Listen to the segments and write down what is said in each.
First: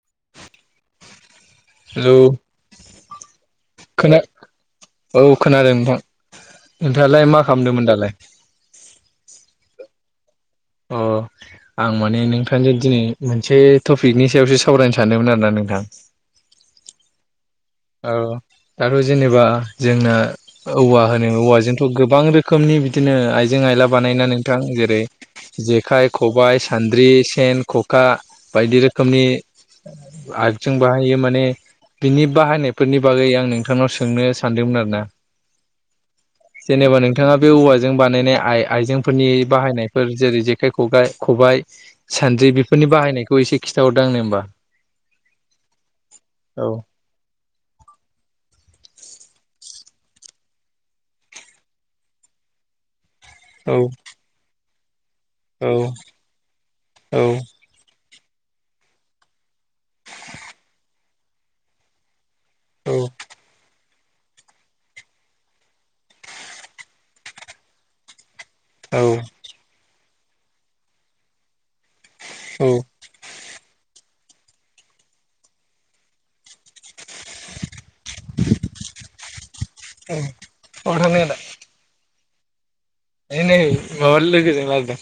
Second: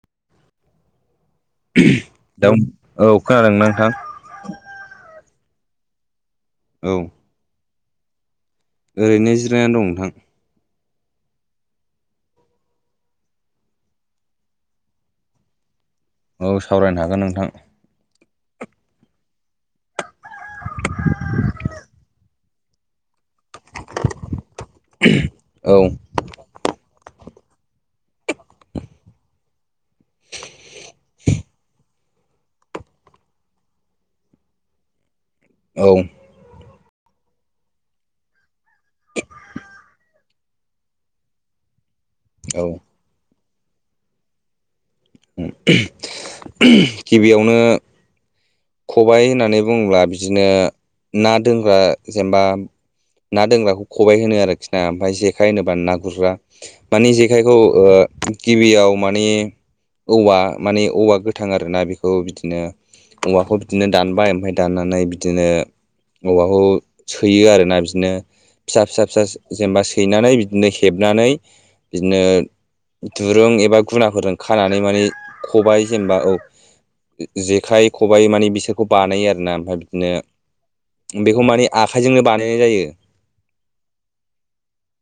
[inaudible] Hello दा औ खोनादोंना नोंथां? खोना औ खोनादों नोंथां औ नोंथालाय मा खालामदोंमोन दालाय? ओरैनो जिरायनानै दं नोंथां अ आं माने नोंथांजों दिनै मोनसे टपिकनि सायावसो सावरायनो सानदोंमोन आरोना नोंथां औ सावरायनो हागोन नोंथां आरो जेनेबा जोंना औवा होनो औवाजोंथ' गोबां रो खोमनि बिदिनो आइजें आइला बानायना नोंथां जेरै औ जेखाय खबाइ सान द्रि सेन ख'खा बायदि रोखोमनि आट जों बाहायो माने बिनि बाहायनाय फोरनि बागै आं नोंथांनाव सोंनो सानदोंमोन आरोना औ जेनेबा नोंथाङा बे औवाजों बानायनाय आ आइजेंफोरनि बाहायनायफोर जेरै जेखाइ खगाइ खबाय सानद्रि औ बेफोरनि बाहायनायखौ एसेखिन्थाहरदो आंनो होमबा औ गिबियावनो खबाइ होननानै बुङोब्ला बिदिनो ना दोनग्रा जेनेबा ना औ दोंग्राखौ खबाय होनो आरोखि ना ओमफ्राय जेखाइ होनोबा ना गुरग्रा मानि औ जेखायखौ ओ गिबियाव माने औवा माने औवा गोथां आरोना बेखौ बिदिनो औ औवाखौ बिदिनो दानबाय ओमफाय दाननानै बिदिनो औवाखौ सैयो आरोना बिदिनो फिसा- औ फिसा -फिसा जेनेबा सैनानै, बिदिनो हेबनानै बिदिनो औ दुरुं एबा [unintelligible] गुनाफोरजों खानानै मानि खबाइ जेनेबा औ जेखाय खबाइ माने बिसोरखौ बानायो आरोना। ओमफ्राय अबाव बिदिनो बेखौ माने आखाय जोंनो बानायनाय जायो। है नै माबा लोगोजों रायलायदों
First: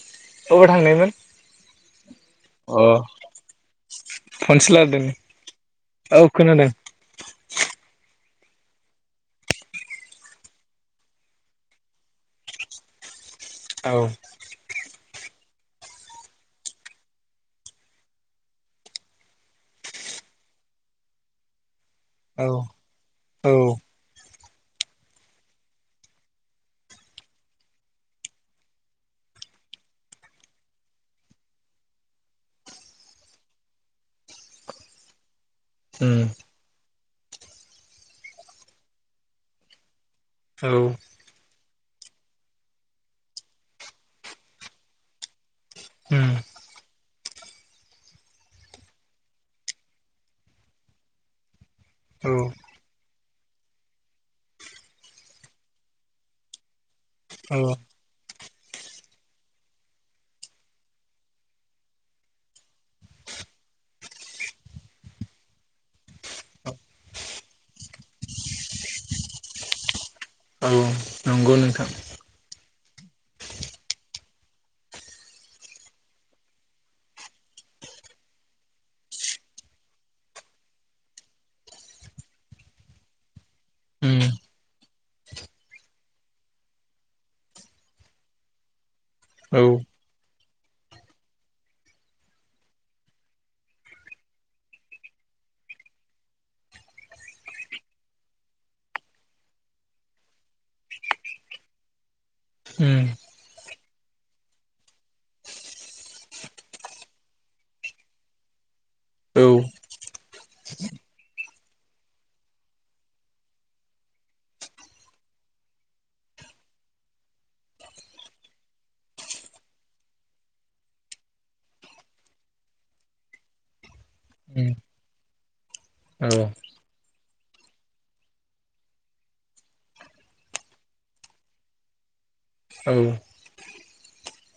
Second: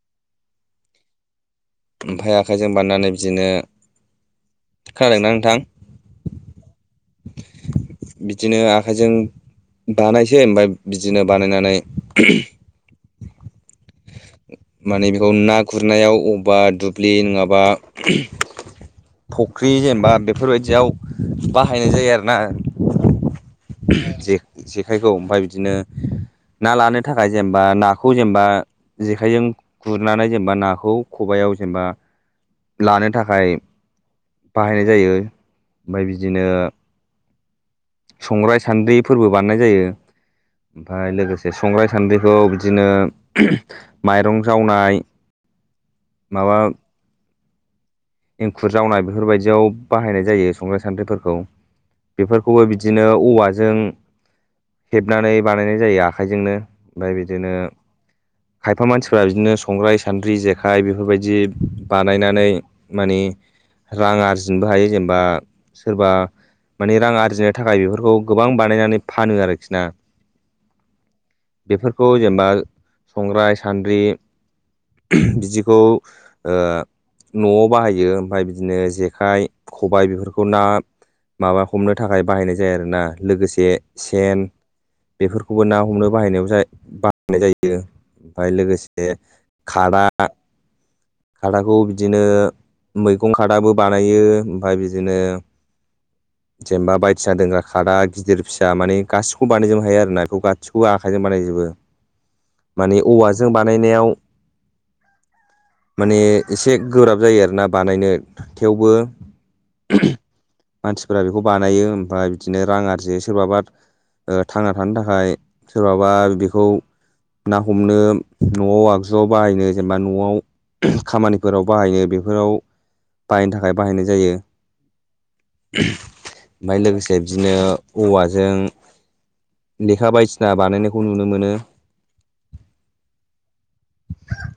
अबाव थांनायमोन? ओमफाय आखाइजों अ बानायनानै बिदिनो खोनादोंना नोंथां [unintelligible] औ खोनादों। बिदिनो आखाइजों बानायसै ओमफ्राय बिदिनो बानायनानै औ माने बेखौ ना गुरनायाव [unintelligible] बा दुब्लि नोङाबा फुख्रि जेनेबा बेफोरबायदियाव [unintelligible] बाहायनाय जायो आरोना औ औ ।जे-जेखाइखौ ओमफाय बिदिनो ना लानो थाखाय जेनेबा नाखौ जेनेबा जेखाइजों गुरनानै जेनेबा नाखौ खबायाव जेनेबा लानो थाखाय बाहायनाय जायो। ओमफ्राय उम बिदिनो संग्राय -सान्द्रि फोरबो बानायनाय जायो। औ ओमफ्राय लोगोसे [unintelligible] संग्राय- सान्द्रिखौ बिदिनो माइरं जावनाय उम माबा एंखुर जावनाय बेफोरबायदियाव बाहायनाय जायो संग्राय- सान्द्रिफोरखौ। औ बेफोरखौबो बिदिनो औवा [unintelligible] हेबनानै बानायनाय जायो आखाइजोंनो। ओमफ्राय बिदिनो औ खायफा मानसिफ्रा बिदिनो संग्राय -सान्द्रि, जेखाइ बेफोरबायदि बानायनानै माने रां आरजिनोबो हायो। जेनेबा सोरबा माने रां आरजिनो थाखाय बेफोरखौ गोबां बानायनानै फानो आरोखि ना। औ नंगौ नोंथां बेफोरखौ जेनेबा संग्राय- सान्द्रि बिदिखौ ओ न'आव बाहायो ।ओमफ्राय बिदिनो जेखाइ, खबाय बेफोरखौ ना माबा हमनो थाखाय बाहायनाय जायो आरोना। लोगोसे उम सेन बेफोरखौबो ना हमनो बाहायनायाव जा बाहायनाय जायो ।ओमफ्राय लोगोसे औ [unintelligible] खादा, खादाखौ बिदिनो मैगं खादाबो बानायो। ओमफ्राय बिदिनो [inaudible] जेनेबा बायदिसिना दोंग्रा खादा गिदिर फिसा माने गासिखौ बानायजोबनो हायो आरो ना ।बेखौ गासिखौबो आखाइजों बानायजोबो। [unintelligible] माने उम औवाजों बानायनायाव माने एसे गोब्राब जायो आरोना बानायनो थेवबो औ। मानसिफोरा बेखौ बानायो ।ओमफ्राय बिदिनो रां आरजियो सोरबाबा ओ थांना थानो थाखाय ।सोरबाबा बेखौ ना हमनो, न'आव आगजुआव बाहायनो, जेनेबा न'आव खामानि [unintelligible] बाहायनो बेफोराव बाहायनो थाखाय बाहायनाय जायो। औ ओमफ्राय लोगोसे बिदिनो औवाजों लेखा बायदिसिना बानायनायखौ नुनो मोनो।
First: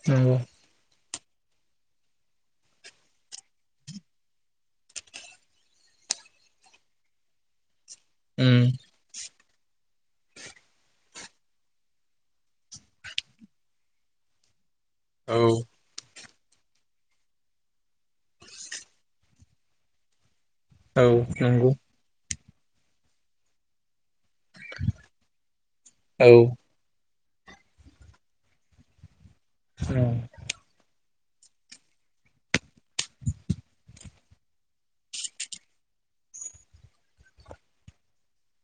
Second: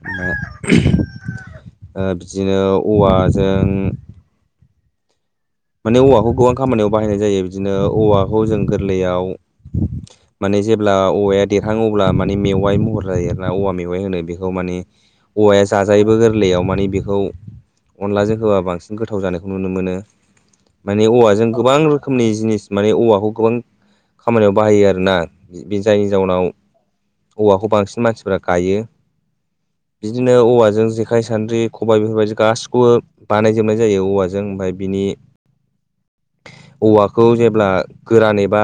ओमफ्राय ओ बिदिनो औवाजों माने औवाखौ गोबां खामानियाव बाहायनाय जायो। बिदिनो औवाखौ उम जों गोरलैयाव माने जेब्ला औवाया देरहांयो, अब्ला माने मेवाइ महर जायो आरोना ।औवा मेवाइ होनो बेखौ औ जाजायोबो गोरलैयाव मानि बेखौ अनलाजों होबा बांसिन गोथाव जानायखौ नुनो मोनो। औ माने औवाजों नंगौ गोबां रोखोमनि जिनिस माने औवाखौ गोबां खामानियाव बाहायो आरोना बिनि जायनि औ जाउनाव औवाखौ बांसिन मानसिफोरा गायो। [inaudible] बिदिनो औवाजों जेखाइ सान्द्रि खबाइ बेफोरबायदि गासिबखौबो बानायजोबनाय जायो औवाजों ओमफ्राय बिनि [inaudible] औवाखौ जेब्ला गोरान एबा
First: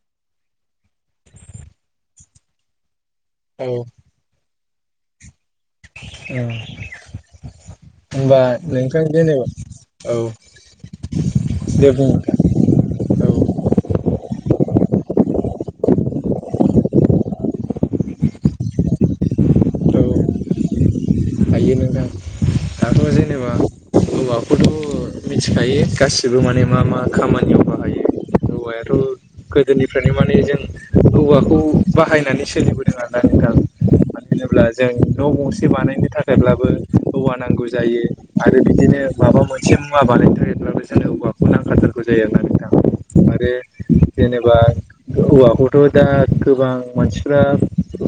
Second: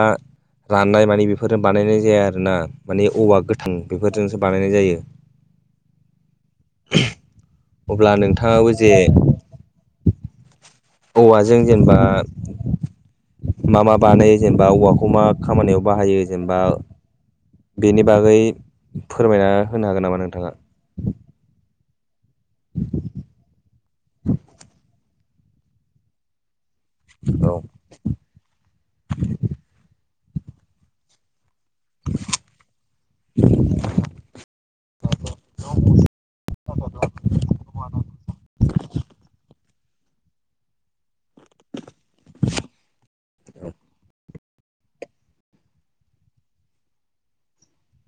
राननाय मानि बेफोरजों बानायनाय जाया आरोना माने औवा गोथां बेफोरजोंसो बानायनाय जायो। औ अब्ला होमबा नोंथाङाबो जे नोंथां जेनेबा औ औवाजों दे जेनेबा बुं नोंथां औ मा मा बानाय जेनेबा औवाखौ मा खामानियाव बाहायो जेनेबा बेनि बागै फोरमायना होनो औ हागोन नामा नोंथाङा? हायो नोंथां दाथ' जेनेबा [inaudible] औवाखौथ' मिथिखायो गासिबो माने मा मा खामानियाव बाहायो औवायाथ' गोदोनिफ्रायनो माने जों औवा खौ बाहायनानै सोलिबोदों आरोना नोंथां मानो होनोब्ला जों न' गंसे बानायनो थाखायब्लाबो औवा नांगौ जायो आरो बिदिनो माबा मोनसे मुवा बानायनो थाखायब्लाबो जोंनो औवाखौ नांखाथारगौ जायो आरोना नोंथां आरो जेनेब बा औवाखौथ' दा गोबां मानसिफ्रा गो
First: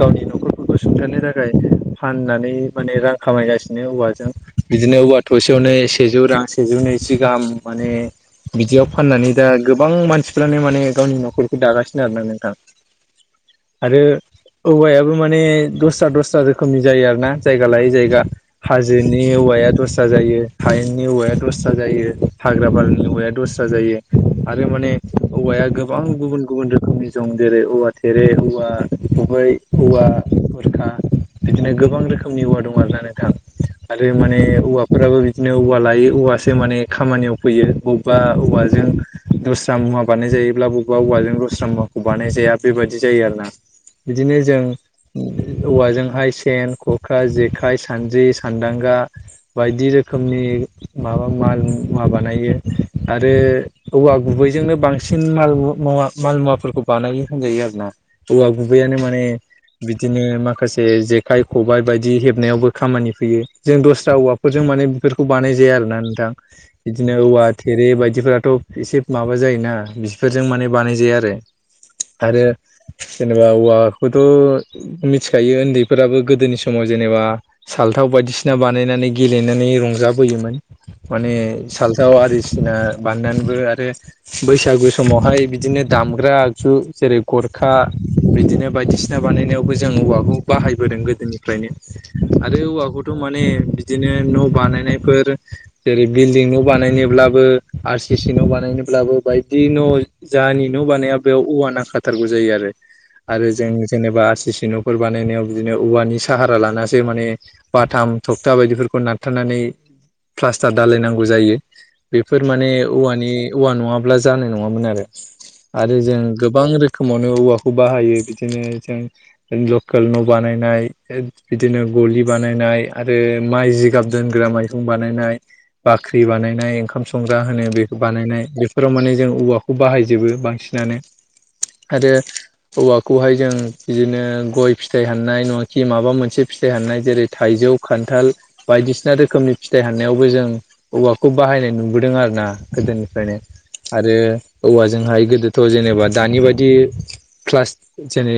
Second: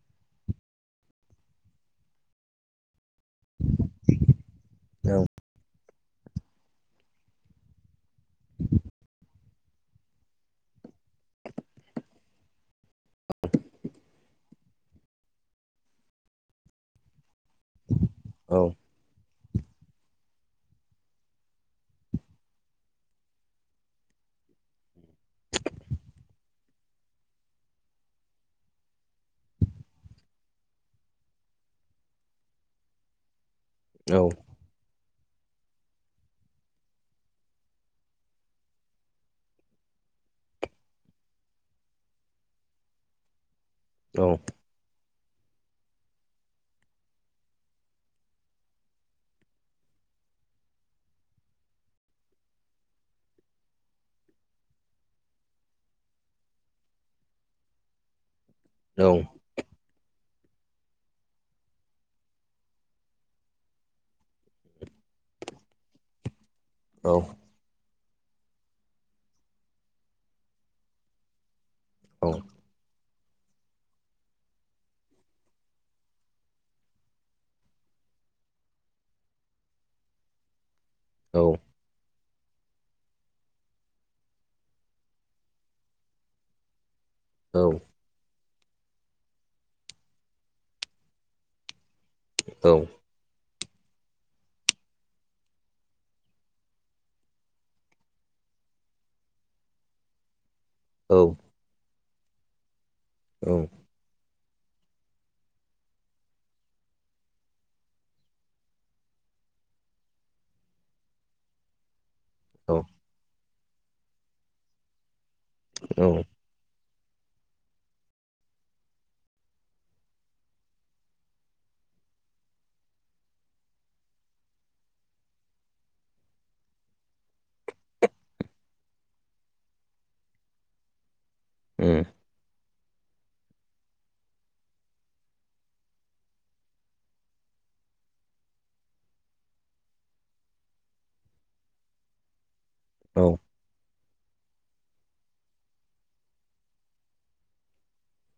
गावनि न'खरफोरखौ सुंथानो थाखाय फाननानै माने रां खामायगासिनो औवाजों बिदिनो औवा थसेयावनो सेजौ रां सेजौ नैजि गाहाम माने बिदियाव फाननानै दा गोबां मानसिफ्रानो माने गावनि न'खरखौ दागासिनो आरोना नोंथां। आरो औवायाबो माने दस्रा दस्रा रोखोमनि जायो आरोना। जायगा लायै जायगा औ हाजोनि हौवाया दस स्रा जायो हायेननि औवाया दस्रा जायो हाग्रा बारिनि औवाया दस्रा जायो आरो माने औवाया गोबां गुबुन गुबुन रोखोमनि जं जेरै औवा थेरे औवा गुबै बा बुरखा बिदिनो गोबां रोखोमनि औवा दं आरोना नोंथां आरो माने औवा फोराबो बिदिनो औवा लायो औवासो माने खामानियाव फैयो बबबा औवाजों दस्रा मुवा बानाय जायोब्ला बबबा औवाजों दस्रा मुवाखौ बानाय जाया बेबायदि जायो आरोना। औ बिदिनो जों औवाजोंहाय सेन खखा जेखाइ सानज्रि सानदांगा बायदि रोखोमनि माबा माल मुवा बानायो आरो औवा गुबै जोंनो बांसिन माल मुवा माल मुवाफोरखौ बानायो होनजायो आरोना। औवा गुबैयानो औ माने बिदिनो माखासे जेखाइ खबाइ बायदि हेबनायावबो खामानि फैयो जों दस्रा औवा फोरजों माने बेफोरखौ बानाय जाया आरोना नोंथां बिदिनो औ औवा थेरे बायद दिफोराथ' एसे माबा जायोना बिफोरजों माने बानाय जाया आरो औ आरो जेनेबा औवाखौथ' मिथिखायो ओन्दैफोराबो गोदोनि समाव जेनेबा साल थाव बायदिसिना बानायनानै गेलेनानै रंजाबोयोमोन माने औ सालथाव आरि बायदिसिना बाननानैबो आरो बैसागु समावहाय बिदिनो दामग्रा आगजु जेरै गरखा बिदिनो बायदिसिना बानायनायावबो जों औवाखौ बाहायबोदों गोदोनिफ्रायनो। आरो औ औवा खौथ' माने बिदिनो न' बानायनायफोर जेरै बिल्डिं न' बानायनोब्लाबो आर सि सि न' बानायनो ब्लाबो बायदि न' जानि न' बानाया बेयाव औवा नांखाथारगौ जायो आरो जों औ जेनेबा आर सि सि सिन'फोर बानायनायाव बिदिनो औवानि साहारा लानासो माने बाथाम थ खुन्था बायदिफोरखौ नारथारनानै प्लास्टार दालायनांगौ जायो। बेफोर माने औवानि औवा नङाब्ला जानाय नङामोन आरो आरो औ जों गोबां रोख खोमावनो औवाखौ बाहायो बिदिनो जों जों लकेल न' बानायनाय बिदिनो गलि बानायनाय आरो आरो माइ जिगाब दोनग्रा मायरं बानायनाय बाख्रि बानायनाय ओंखाम संग्रा होनो बेखौ बानायनाय बेाव माने जों औवाखौ बायजो बांसिनानो उम आरो हौवाखौहाय जों इदिनो गय फिथाइ हाननाय नंआ खि माबा मोनसे फिथाय हाननाय जेरै थियजौ खान्थाल बायदिसिना रोखोमनि फिथाय साननायाव बो जों औवाखौ बाहायनाय नुनो दों आरो ना गोदोनिफ्रायनो औ आरो औवाजोंहाय गोदोथ' जेनेबा दानि बायदिला जेन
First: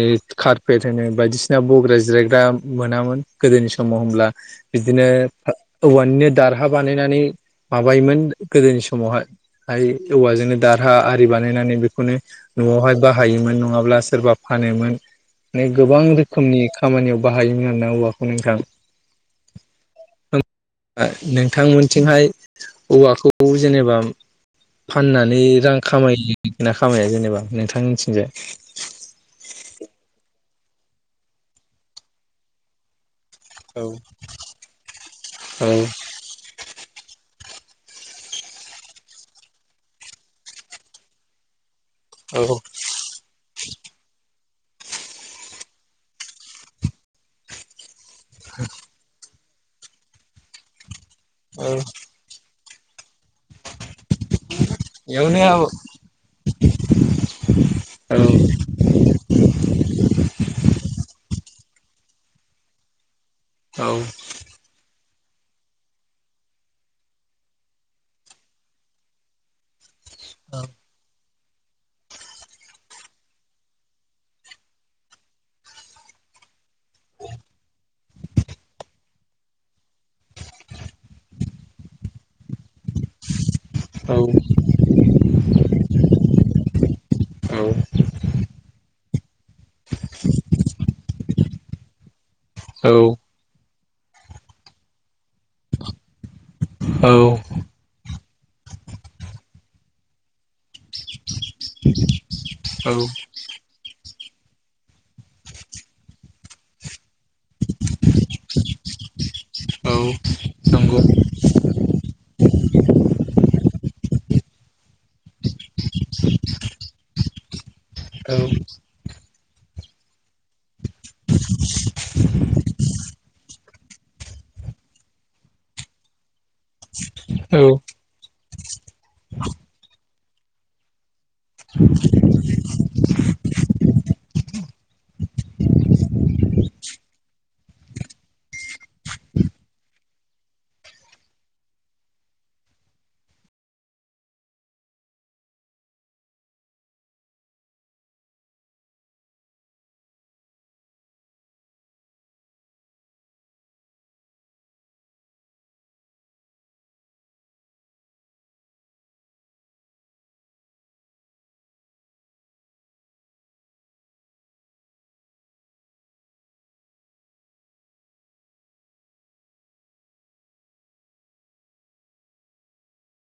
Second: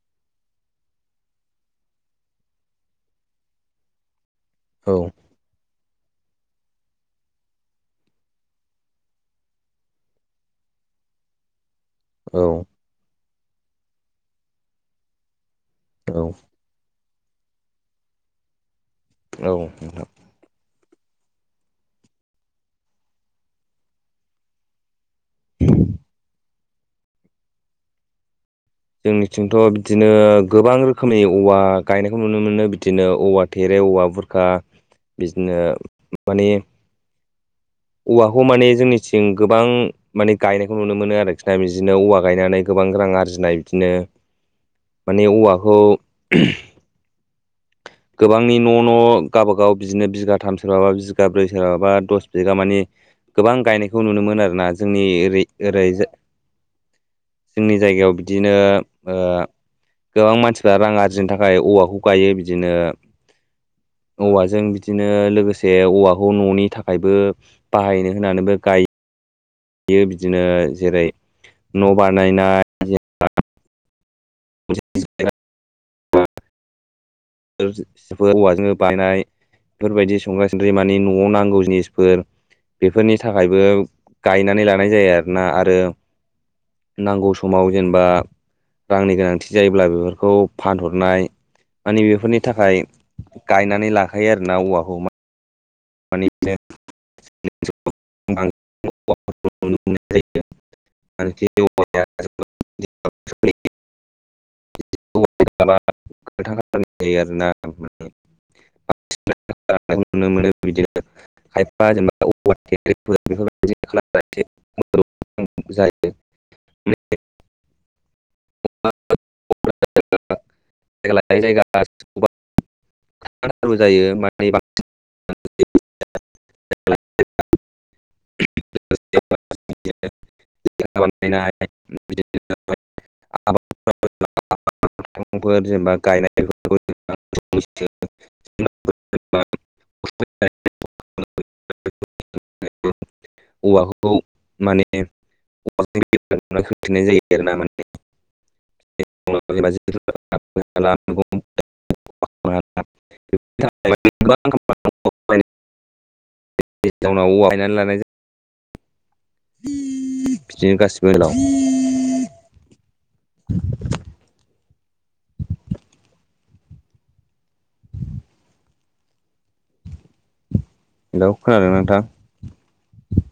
कारपेट होनो बायदिसिना बग्रा जिरायग्रा मोनामोन गोदोनि समाव होनोमब्ला बिदिनो औ औवानिनो दारहा बानायनानै माबायोमोन गोदोनि समावहाय हाय औवाजोंनो दारहा आरि बानायनानै बे खौनो औ न'आवहाय बाहायोमोन नङाब्ला सोरबा फानोमोन गोबां औ रोखोमनि खामानियाव बाहायोमोन आरोना औवाखौ नोंथां औ नों नोंथांमोनथिंहाय औवाखौ जेनेबा फाननानै रां खामायगोन ना खामायो जोंनिथिंथ' बिदिनो गोबां रोखोमनि औवा गायनायखौ नुनो मोनो बिदिनो औवा थेरे औ औवा बुरखा बिदिनो औ मानि औवाखौ माने जोंनिथिं गोबां इदिनो औवा औ गायनानै गोबां रां आरजिनाय बिदिनो माने औवाखौ गोबांनि न' न' गावबागाव बिदिनो बिगाथाम सोरबाबा बिगाब्रै सोरबाबा दस बिगा मानि गोबां गायनायखौ नुनो मोन आरोना जोंनि ओरै बेयावनो ओरै जोंनि जायगायाव औ बिदिनो ओ गोबां मानसिफ्रा रां आरजिनो थाखाय थाखाय औवाखौ गायो बिदिनो औ औवाजों इदिनो लोगोसे औवाखौ न'नि थाखायबो बाहायनो होनानैबो गायो यो बिदिनो जेरै न' बानायनाय [unintelligible] फोर औवाजोंनो बायनाय बेफोरबायदि संग्रा सिंद्रि मानि न'आव नांगौ जिनिसफोर बेफोरनि थाखायबो बो गायनानै लानाय जायो आरोना आरो नांगौ औ समाव जेनेबा रांनि गोनांथि जायोब्ला बेफोरखौ फानहरनाय मानि बेफोरनि थाखाय औ गायनानै लाखायो आरोना औवाखौ मा माने औ [unintelligible] नुनोमोनाय जायो [unintelligible] [unintelligible] [unintelligible] बिदिनो औ खायफा नंगौ जेनेबा औवा बेफोरबाय [unintelligible] जायो औ [unintelligible] जायो माने बांसिन [unintelligible] औ [unintelligible] [unintelligible] जेनेबा [inaudible] [inaudible] औवाखौ माने [inaudible] जायो आरो ना माने [unintelligible] [inaudible] [inaudible] जाउनाव बायनानै लानाय जायो बिदिनो गासिबो लाव [inaudible] हेलौ खोनादों नोंथां